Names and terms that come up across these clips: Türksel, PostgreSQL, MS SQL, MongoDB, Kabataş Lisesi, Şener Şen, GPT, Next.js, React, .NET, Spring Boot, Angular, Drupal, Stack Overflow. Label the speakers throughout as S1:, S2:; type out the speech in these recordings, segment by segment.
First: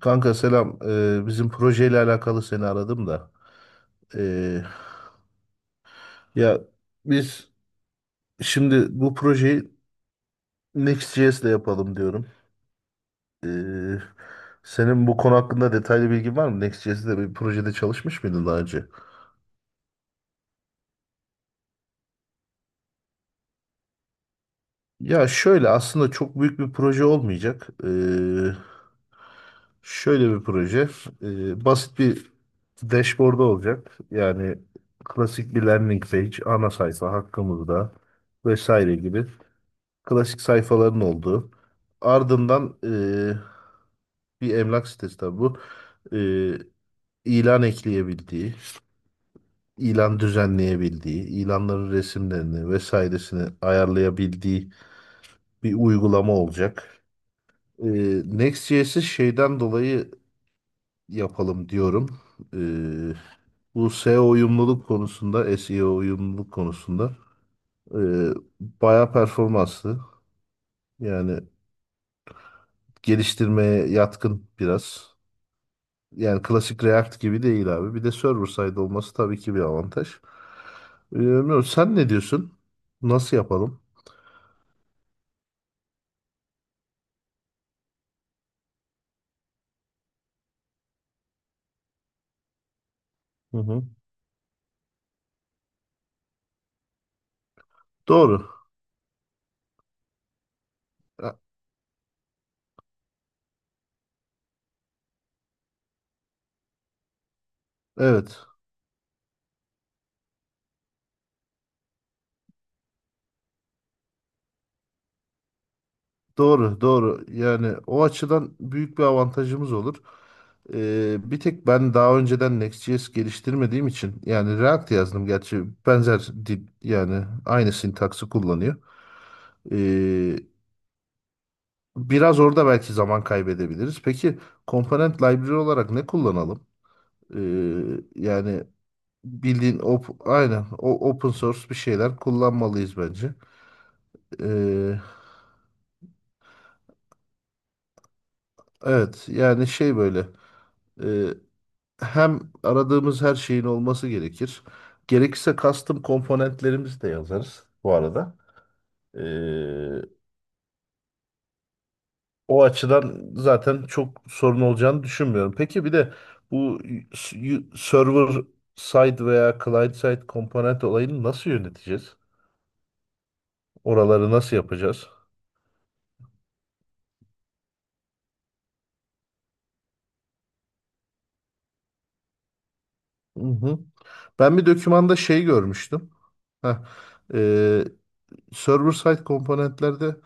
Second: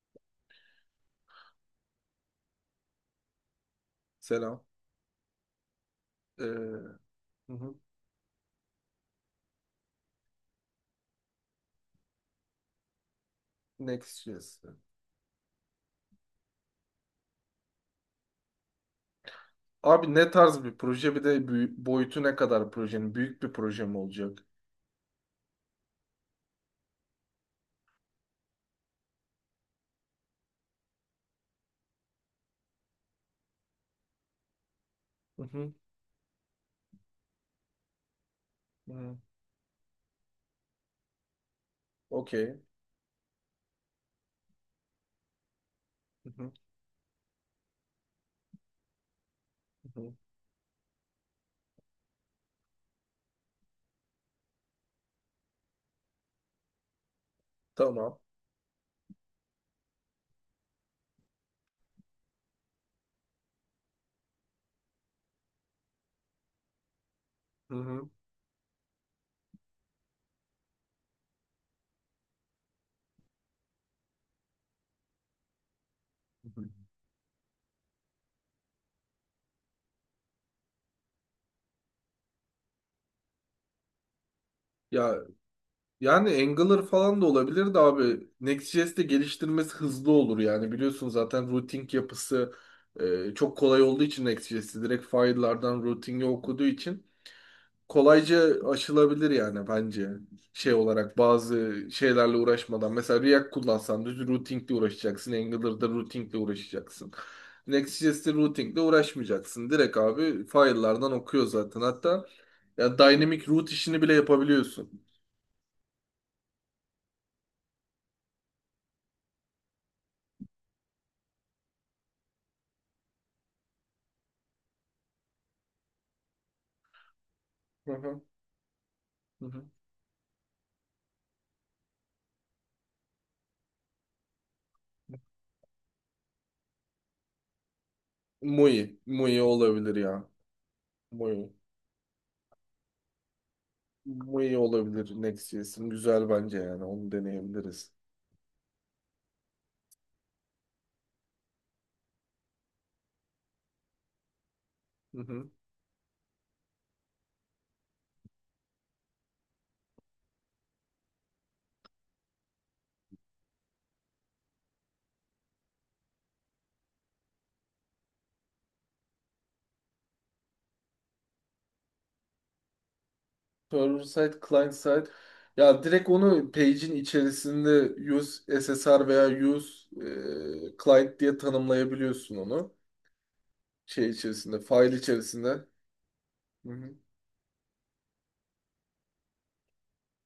S1: Kanka selam. Bizim projeyle alakalı seni aradım da. Ee,
S2: Selam. Ee,
S1: ya
S2: hı
S1: biz
S2: hı.
S1: şimdi bu projeyi Next.js ile yapalım diyorum. Ee,
S2: Next.js.
S1: senin bu konu hakkında detaylı bilgin var mı? Next.js'de bir projede çalışmış mıydın daha önce?
S2: Abi ne tarz bir proje bir de boyutu ne kadar projenin? Büyük bir proje mi olacak?
S1: Ya şöyle aslında çok büyük bir proje olmayacak. Şöyle bir proje. Basit bir dashboard olacak. Yani
S2: Hı
S1: klasik bir
S2: hı.
S1: landing page, ana sayfa hakkımızda vesaire
S2: Hı.
S1: gibi. Klasik sayfaların olduğu.
S2: Okey.
S1: Ardından bir emlak sitesi tabii bu.
S2: Hı hı.
S1: Eee, ilan ekleyebildiği,
S2: Hı hı.
S1: ilan düzenleyebildiği, ilanların resimlerini vesairesini ayarlayabildiği bir uygulama olacak.
S2: Tamam.
S1: Next.js'i şeyden dolayı yapalım diyorum. Eee, bu SEO uyumluluk konusunda, SEO uyumluluk konusunda
S2: Hı hı.
S1: eee bayağı performanslı. Yani geliştirmeye yatkın biraz. Yani
S2: Hı hı.
S1: klasik React gibi değil abi. Bir de server side olması tabii ki bir avantaj. Bilmiyorum, sen ne diyorsun? Nasıl yapalım?
S2: Ya yani Angular falan da olabilir de abi Next.js'te geliştirmesi hızlı olur yani biliyorsun zaten routing yapısı çok
S1: Hı
S2: kolay
S1: hı.
S2: olduğu için Next.js'i direkt file'lardan routing'i okuduğu için
S1: Doğru.
S2: kolayca aşılabilir yani bence. Şey olarak
S1: E-
S2: bazı şeylerle uğraşmadan. Mesela React kullansan düz routingle uğraşacaksın. Angular'da routingle uğraşacaksın. Next.js'te
S1: Evet.
S2: routingle uğraşmayacaksın. Direkt abi file'lardan okuyor zaten. Hatta ya dynamic route işini bile yapabiliyorsun.
S1: Doğru, doğru. Yani o açıdan büyük bir avantajımız olur. Bir tek ben daha önceden Next.js geliştirmediğim için yani React yazdım gerçi benzer dil yani aynı
S2: Hı hı.
S1: sintaksı kullanıyor.
S2: Hı hı.
S1: Ee, biraz orada belki zaman kaybedebiliriz. Peki komponent library olarak ne kullanalım? Ee, yani
S2: Muy, muy
S1: bildiğin
S2: olabilir
S1: op
S2: ya.
S1: aynen o open
S2: Muy.
S1: source bir şeyler kullanmalıyız bence.
S2: Muy
S1: Ee,
S2: olabilir Next.js'in. Güzel bence yani. Onu deneyebiliriz.
S1: evet yani şey böyle e, hem aradığımız her şeyin olması gerekir.
S2: Hı hı.
S1: Gerekirse custom komponentlerimizi de yazarız bu arada. Ee, o açıdan zaten çok sorun olacağını düşünmüyorum. Peki bir de bu server side veya client side komponent olayını nasıl yöneteceğiz?
S2: Server
S1: Oraları
S2: side,
S1: nasıl
S2: client side.
S1: yapacağız?
S2: Ya direkt onu page'in içerisinde use SSR veya use client diye tanımlayabiliyorsun onu.
S1: Hı hı.
S2: Şey
S1: Ben
S2: içerisinde,
S1: bir
S2: file
S1: dokümanda şey
S2: içerisinde. Hı
S1: görmüştüm. Heh.
S2: hı.
S1: Ee, server side komponentlerde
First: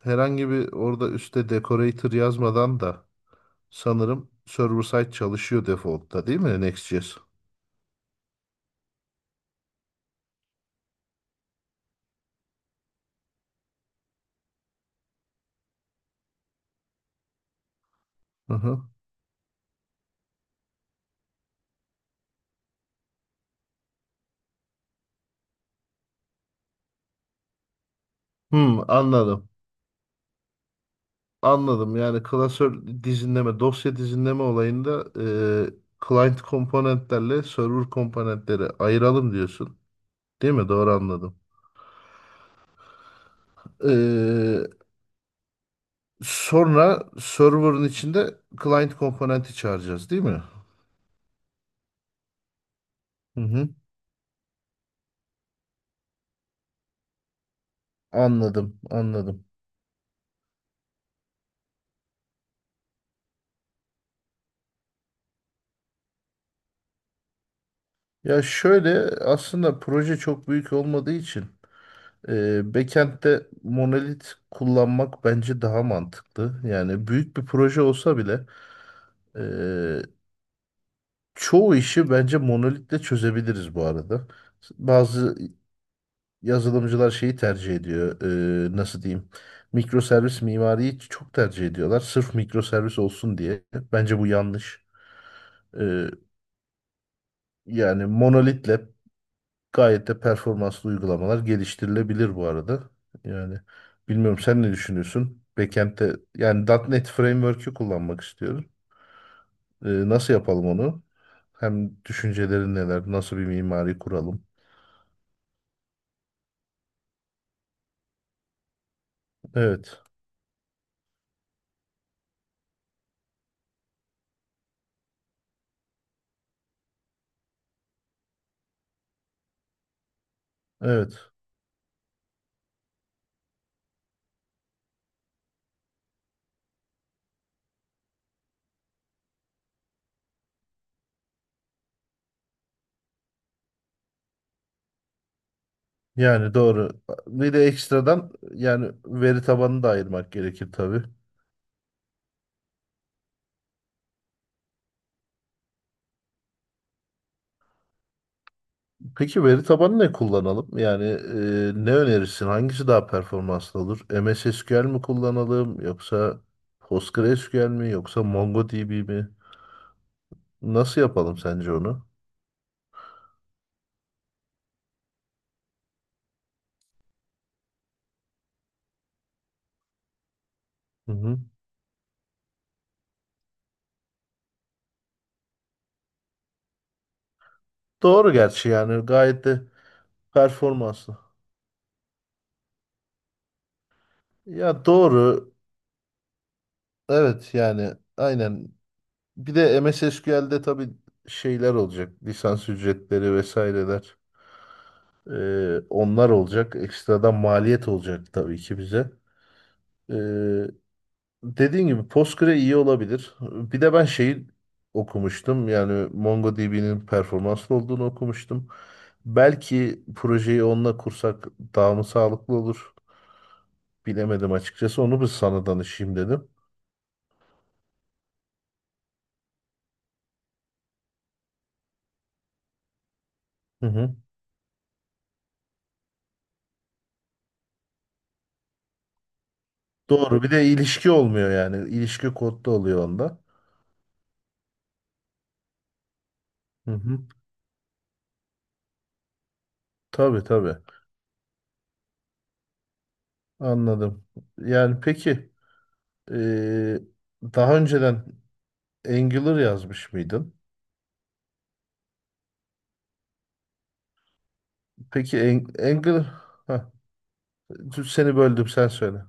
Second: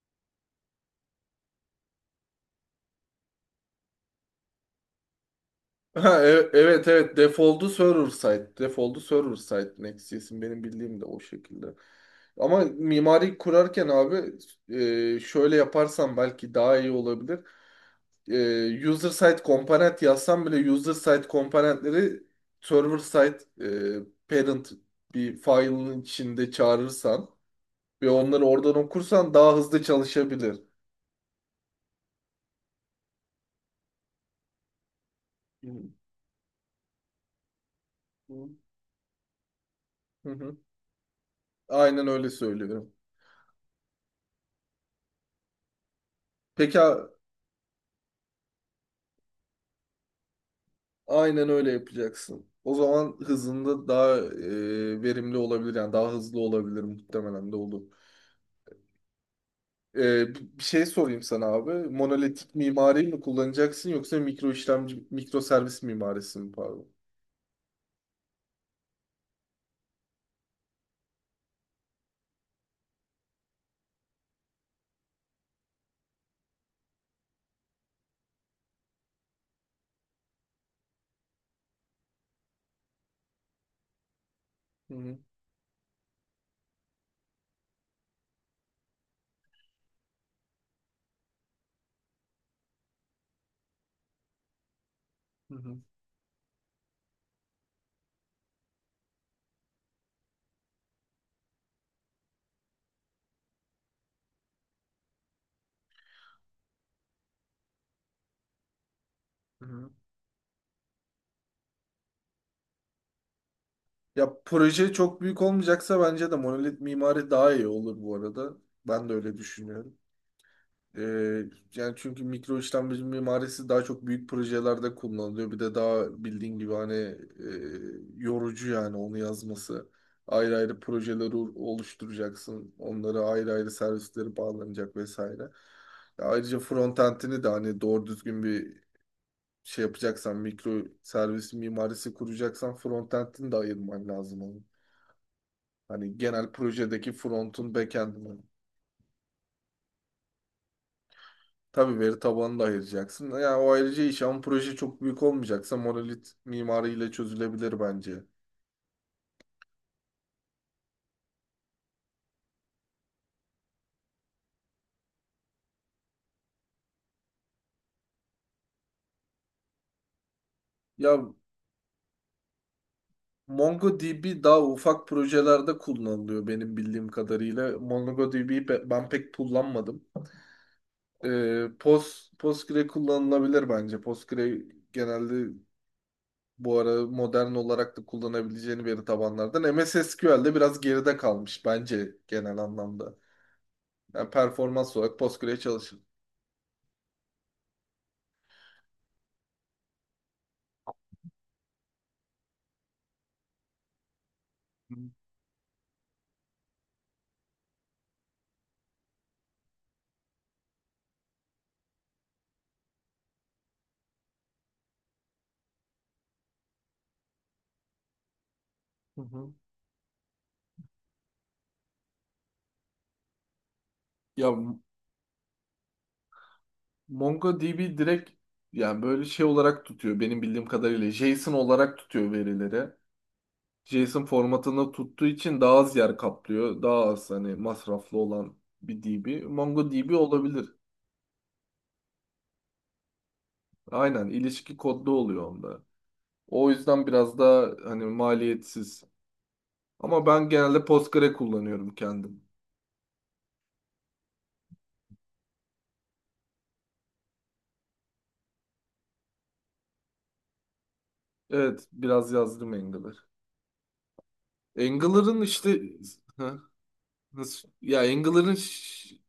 S1: herhangi bir orada üstte decorator yazmadan da sanırım server side çalışıyor
S2: Ha,
S1: defaultta değil mi
S2: evet evet
S1: Next.js?
S2: default'u server side. Default'u server side Next.js'in benim bildiğim de o şekilde. Ama mimari kurarken abi şöyle yaparsan belki daha iyi olabilir.
S1: Hı hı.
S2: User side komponent yazsam bile user side komponentleri server side parent bir file'ın içinde çağırırsan ve onları oradan okursan
S1: Anladım.
S2: daha hızlı çalışabilir.
S1: Anladım. Yani klasör dizinleme, dosya dizinleme olayında
S2: Hı.
S1: client komponentlerle server
S2: Hı
S1: komponentleri ayıralım diyorsun.
S2: hı.
S1: Değil
S2: Hı.
S1: mi? Doğru anladım.
S2: Aynen öyle söylüyorum.
S1: Ee,
S2: Peki,
S1: sonra server'ın içinde client komponenti çağıracağız değil mi?
S2: aynen öyle yapacaksın. O zaman
S1: Hı hı.
S2: hızında daha verimli olabilir yani daha hızlı olabilir muhtemelen de olur.
S1: Anladım, anladım.
S2: Bir şey sorayım sana abi. Monolitik mimariyi mi kullanacaksın yoksa mikro işlemci, mikro servis mimarisi mi pardon?
S1: Ya şöyle aslında proje çok büyük olmadığı için backend'de monolit kullanmak bence daha mantıklı. Yani büyük bir proje olsa bile e, çoğu işi bence monolitle çözebiliriz bu arada.
S2: Hı hı,
S1: Bazı yazılımcılar şeyi tercih ediyor. Nasıl diyeyim? Mikroservis mimariyi çok tercih ediyorlar. Sırf mikroservis olsun diye. Bence bu yanlış.
S2: hı hı,
S1: E, yani monolitle gayet de performanslı uygulamalar geliştirilebilir bu arada. Yani bilmiyorum sen ne düşünüyorsun? Backend'de yani .nokta .NET Framework'ü kullanmak istiyorum.
S2: hı
S1: Ee,
S2: hı.
S1: nasıl yapalım onu? Hem düşüncelerin neler? Nasıl bir mimari
S2: Ya
S1: kuralım?
S2: proje çok büyük olmayacaksa bence de monolit mimari daha iyi olur bu arada. Ben de öyle düşünüyorum.
S1: Evet.
S2: Ee, yani çünkü mikro işlemci mimarisi daha çok büyük projelerde kullanılıyor. Bir de daha bildiğin gibi hani yorucu yani onu yazması. Ayrı ayrı
S1: Evet.
S2: projeleri oluşturacaksın. Onlara ayrı ayrı servisleri bağlanacak vesaire. Ya ayrıca frontend'ini de hani doğru düzgün bir şey yapacaksan, mikro servis mimarisi kuracaksan frontend'ini de ayırman lazım onun. Hani genel
S1: Yani doğru.
S2: projedeki
S1: Bir de
S2: front'un
S1: ekstradan
S2: backend'ini.
S1: yani veri tabanını da ayırmak gerekir tabii.
S2: Tabii veri tabanını da ayıracaksın. Yani o ayrıca iş ama proje çok büyük olmayacaksa monolit mimariyle çözülebilir bence.
S1: Peki veri tabanı ne kullanalım? Yani ne önerirsin? Hangisi daha performanslı olur? MS SQL mi kullanalım yoksa PostgreSQL mi yoksa MongoDB mi? Nasıl
S2: Ya
S1: yapalım sence onu?
S2: MongoDB daha ufak projelerde kullanılıyor benim bildiğim kadarıyla. MongoDB'yi ben pek kullanmadım.
S1: Hı hı.
S2: Postgre kullanılabilir bence. Postgre genelde bu ara modern olarak da
S1: Doğru gerçi
S2: kullanabileceğini veri
S1: yani gayet de
S2: tabanlardan. MS SQL'de biraz geride
S1: performanslı.
S2: kalmış bence genel anlamda. Yani
S1: Ya
S2: performans olarak
S1: doğru.
S2: Postgre çalışır.
S1: Evet yani aynen. Bir de MS SQL'de tabii şeyler olacak. Lisans ücretleri vesaireler. E, onlar olacak. Ekstradan maliyet olacak tabii ki bize. Ee, Dediğin gibi Postgre iyi olabilir. Bir de ben şeyi okumuştum. Yani MongoDB'nin performanslı olduğunu okumuştum.
S2: Hı hı.
S1: Belki projeyi onunla kursak daha mı sağlıklı olur?
S2: Ya
S1: Bilemedim açıkçası. Onu bir sana danışayım dedim.
S2: MongoDB direkt yani böyle şey olarak tutuyor benim bildiğim kadarıyla. JSON olarak tutuyor verileri.
S1: Hı hı.
S2: JSON formatında tuttuğu için daha az yer kaplıyor. Daha az hani masraflı olan bir DB. MongoDB
S1: Doğru. Bir de
S2: olabilir.
S1: ilişki olmuyor yani. İlişki kodda oluyor onda.
S2: Aynen ilişki kodlu oluyor onda. O
S1: Hı
S2: yüzden
S1: hı.
S2: biraz daha hani maliyetsiz. Ama
S1: Tabii
S2: ben
S1: tabii.
S2: genelde Postgre kullanıyorum kendim.
S1: Anladım. Yani peki eee, daha önceden Angular yazmış mıydın?
S2: Evet biraz yazdım Angular.
S1: Peki
S2: Angular'ın işte.
S1: Angular...
S2: Heh,
S1: Heh,
S2: nasıl ya,
S1: seni
S2: Angular'ın.
S1: böldüm sen söyle.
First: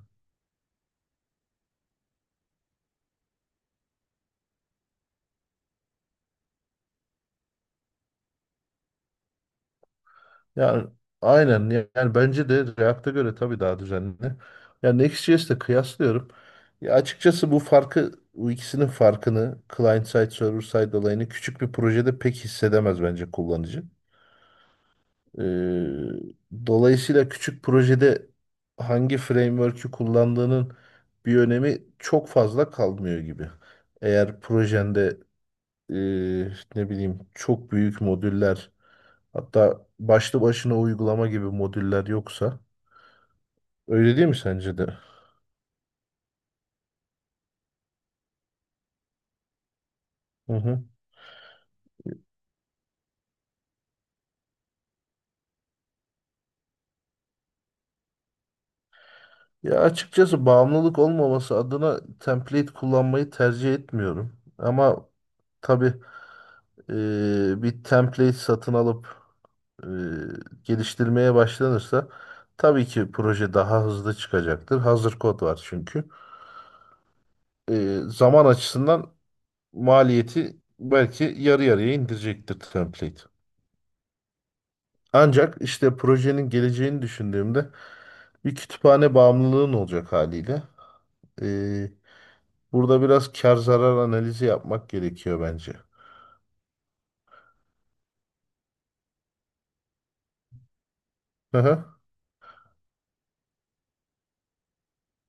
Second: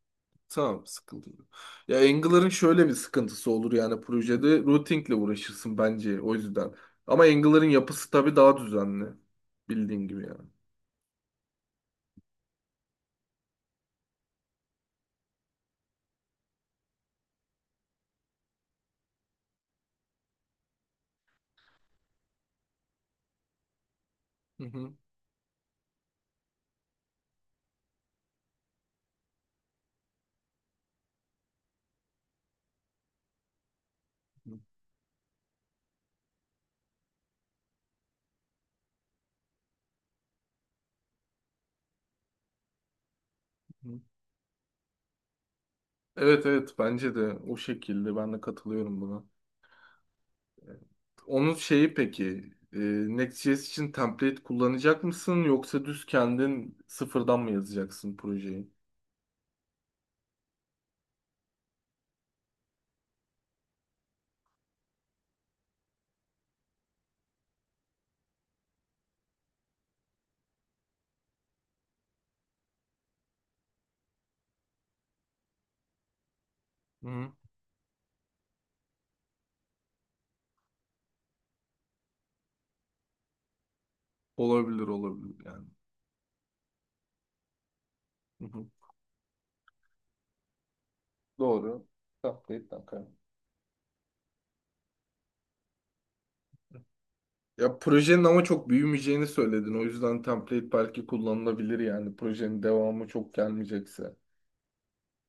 S2: Tamam, sıkıntı yok. Ya Angler'ın şöyle bir sıkıntısı olur yani projede routingle uğraşırsın bence o yüzden. Ama Angler'ın yapısı tabii daha düzenli. Bildiğin gibi yani.
S1: Yani aynen yani bence de React'a göre tabii daha düzenli. Yani Next.js'le kıyaslıyorum. Ya açıkçası bu farkı bu ikisinin farkını client side server side olayını küçük bir projede pek hissedemez bence kullanıcı.
S2: Hı hı.
S1: Ee, dolayısıyla küçük projede hangi framework'ü kullandığının bir önemi çok fazla kalmıyor gibi. Eğer
S2: Hı
S1: projende e, ne bileyim çok büyük modüller hatta başlı başına uygulama gibi modüller yoksa.
S2: hı.
S1: Öyle değil mi sence de?
S2: Evet evet bence de o şekilde ben de katılıyorum buna.
S1: Hı
S2: Evet.
S1: hı.
S2: Onun şeyi peki, Next.js için template kullanacak mısın yoksa düz kendin sıfırdan mı yazacaksın projeyi?
S1: Ya açıkçası bağımlılık olmaması adına template kullanmayı tercih etmiyorum. Ama tabii bir template satın alıp e, geliştirmeye başlanırsa tabii ki proje daha hızlı çıkacaktır. Hazır kod var çünkü.
S2: Hı hı.
S1: Zaman açısından maliyeti belki yarı yarıya indirecektir template.
S2: Olabilir olabilir
S1: Ancak
S2: yani.
S1: işte projenin geleceğini düşündüğümde
S2: Hı
S1: bir
S2: hı.
S1: kütüphane bağımlılığın olacak haliyle.
S2: Doğru.
S1: Ee,
S2: Template'den
S1: burada
S2: kaynaklı.
S1: biraz kar zarar analizi yapmak gerekiyor bence.
S2: Ya projenin ama çok büyümeyeceğini söyledin. O yüzden template belki kullanılabilir
S1: Aha.
S2: yani. Projenin devamı çok gelmeyecekse.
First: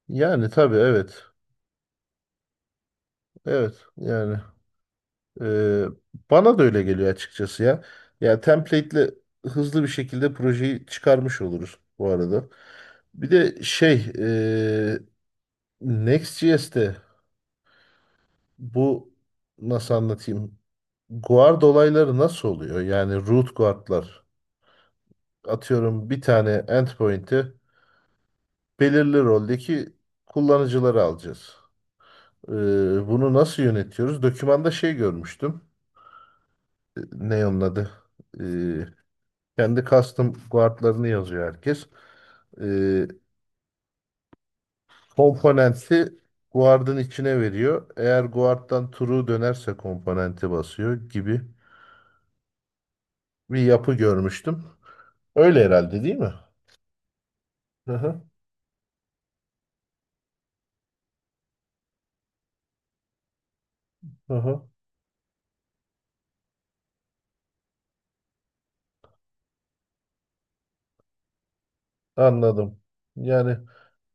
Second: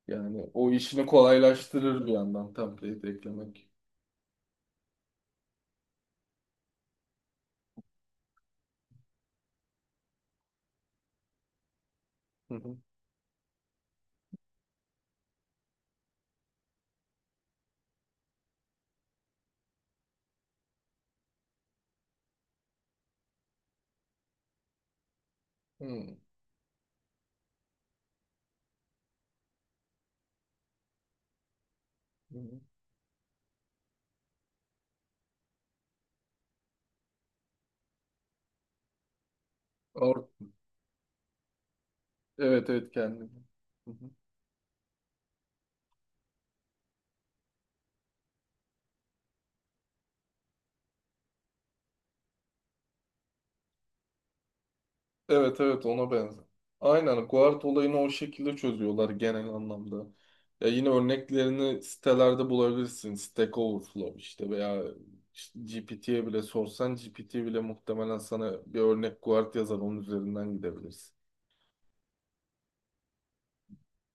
S2: Yani
S1: Yani
S2: o
S1: tabii
S2: işini
S1: evet.
S2: kolaylaştırır bir yandan template eklemek.
S1: Evet yani ee, bana da öyle geliyor açıkçası ya. Ya template'le hızlı bir şekilde projeyi çıkarmış oluruz bu arada.
S2: Hı hı.
S1: Bir de şey Next.js'te bu nasıl anlatayım? Guard olayları nasıl oluyor? Yani root guardlar. Atıyorum
S2: Hı
S1: bir tane endpoint'i belirli roldeki kullanıcıları alacağız. Ee,
S2: hı.
S1: bunu nasıl yönetiyoruz? Dokümanda şey görmüştüm. Ne onun adı? Ee, kendi
S2: Or-
S1: custom guardlarını yazıyor herkes.
S2: evet evet
S1: Ee,
S2: kendim.
S1: komponenti guard'ın içine veriyor. Eğer guard'dan true dönerse komponenti basıyor gibi bir yapı görmüştüm.
S2: Evet
S1: Öyle
S2: evet
S1: herhalde
S2: ona
S1: değil mi?
S2: benzer. Aynen guard
S1: Hı
S2: olayını o
S1: hı.
S2: şekilde çözüyorlar genel anlamda. Ya yine örneklerini sitelerde bulabilirsin. Stack Overflow
S1: hı
S2: işte
S1: hı.
S2: veya GPT'ye bile sorsan GPT bile muhtemelen sana bir örnek guard yazar onun üzerinden gidebilirsin.
S1: Anladım. Yani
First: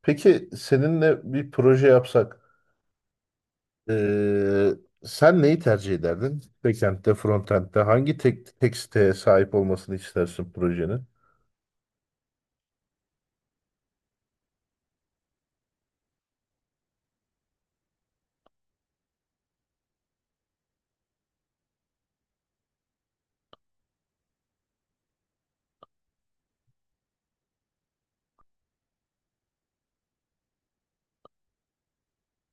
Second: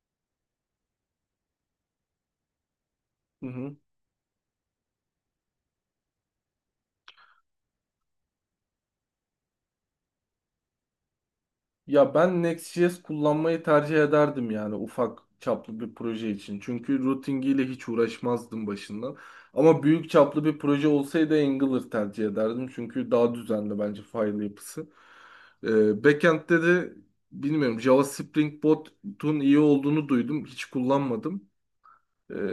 S1: peki seninle bir proje yapsak
S2: Hı hı.
S1: eee, sen neyi tercih ederdin? Backend'de, frontend'de hangi tek siteye sahip olmasını istersin projenin?
S2: Ya ben Next.js kullanmayı tercih ederdim yani ufak çaplı bir proje için. Çünkü routingiyle hiç uğraşmazdım başından. Ama büyük çaplı bir proje olsaydı Angular tercih ederdim. Çünkü daha düzenli bence file yapısı. Backend'de de bilmiyorum Java Spring Boot'un iyi olduğunu duydum. Hiç kullanmadım.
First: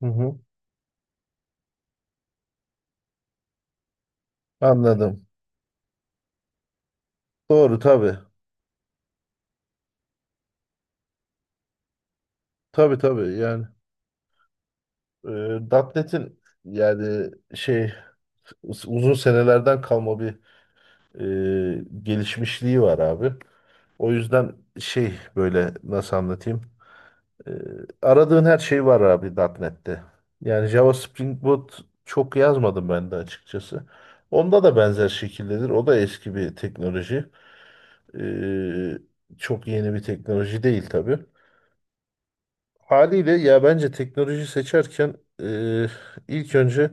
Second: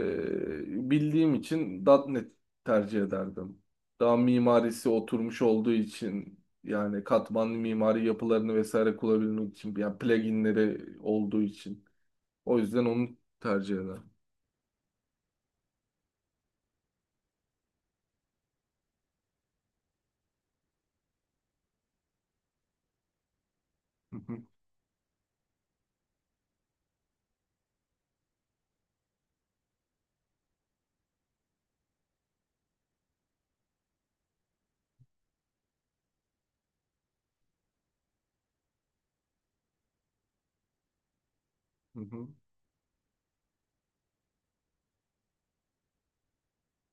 S1: Hı hı.
S2: bildiğim için .nokta .NET tercih ederdim. Daha mimarisi
S1: Anladım.
S2: oturmuş olduğu için yani katmanlı
S1: Doğru
S2: mimari
S1: tabii.
S2: yapılarını vesaire kullanabilmek için yani pluginleri olduğu için. O yüzden
S1: Tabii
S2: onu
S1: tabii yani
S2: tercih ederim.
S1: .nokta .NET'in yani şey uzun senelerden kalma bir gelişmişliği var abi. O
S2: Hı hı,
S1: yüzden şey böyle nasıl anlatayım? Ee, aradığın her şey var abi .nokta .NET'te. Yani Java Spring Boot çok yazmadım ben de açıkçası. Onda da benzer şekildedir. O da eski bir teknoloji. Ee, çok yeni bir teknoloji değil tabii.
S2: hı hı.
S1: Haliyle ya bence teknoloji seçerken e, ilk önce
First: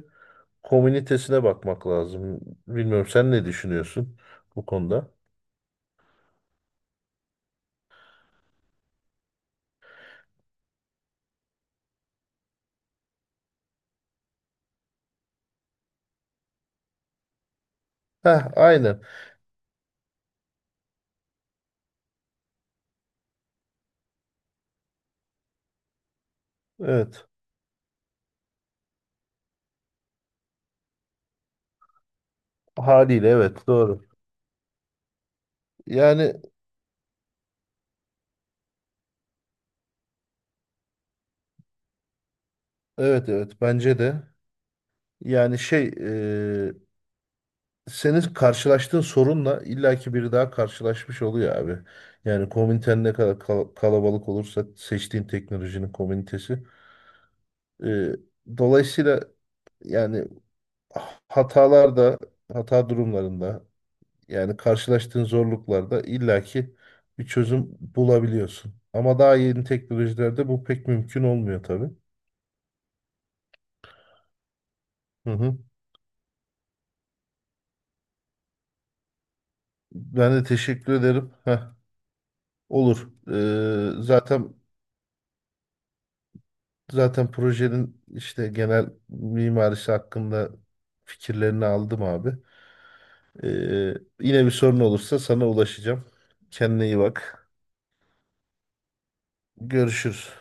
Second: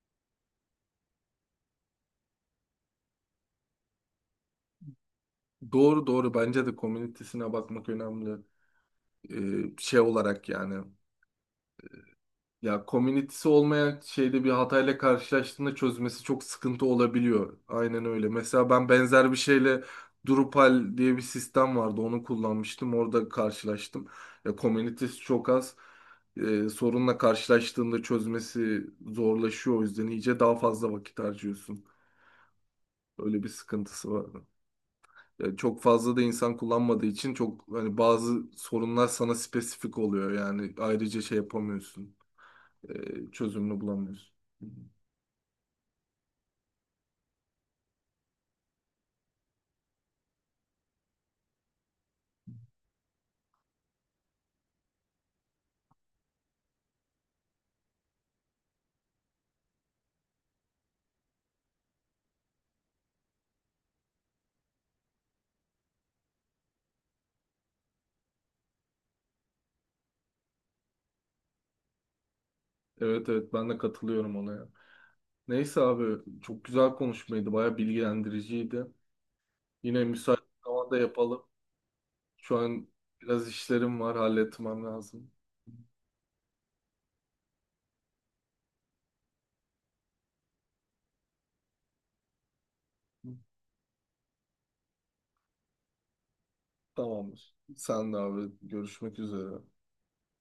S1: komünitesine bakmak lazım. Bilmiyorum sen ne düşünüyorsun bu konuda?
S2: Doğru doğru bence de komünitesine bakmak önemli. Şey olarak yani. Ya komünitesi olmayan şeyde bir hatayla karşılaştığında çözmesi çok sıkıntı olabiliyor. Aynen öyle.
S1: Heh,
S2: Mesela ben
S1: aynen.
S2: benzer bir şeyle Drupal diye bir sistem vardı. Onu kullanmıştım. Orada karşılaştım. Ya komünitesi çok az. Sorunla
S1: Evet.
S2: karşılaştığında çözmesi zorlaşıyor. O yüzden iyice daha fazla vakit harcıyorsun.
S1: Haliyle
S2: Öyle bir
S1: evet doğru.
S2: sıkıntısı var. Ya çok fazla da
S1: Yani
S2: insan kullanmadığı için çok hani bazı sorunlar sana spesifik oluyor. Yani ayrıca şey yapamıyorsun.
S1: evet
S2: Ee,
S1: evet
S2: çözümünü
S1: bence de.
S2: bulamıyorsun.
S1: Yani şey e, senin karşılaştığın sorunla illaki biri daha karşılaşmış oluyor abi. Yani komüniten ne kadar kalabalık olursa seçtiğin teknolojinin komünitesi. e, dolayısıyla yani hatalarda, hata durumlarında yani karşılaştığın zorluklarda illaki bir çözüm bulabiliyorsun. Ama daha yeni teknolojilerde bu pek mümkün olmuyor tabii.
S2: Evet evet ben de katılıyorum ona ya.
S1: Hı hı.
S2: Neyse abi çok güzel konuşmaydı. Baya bilgilendiriciydi. Yine
S1: Ben
S2: müsait
S1: de
S2: bir
S1: teşekkür
S2: zamanda
S1: ederim.
S2: yapalım.
S1: Heh,
S2: Şu an
S1: olur.
S2: biraz işlerim
S1: Ee,
S2: var,
S1: zaten
S2: halletmem lazım.
S1: Zaten projenin işte genel mimarisi hakkında fikirlerini aldım abi. Ee, yine bir sorun olursa sana ulaşacağım. Kendine iyi bak.
S2: Tamamdır. Sen de abi, görüşmek üzere.
S1: Görüşürüz.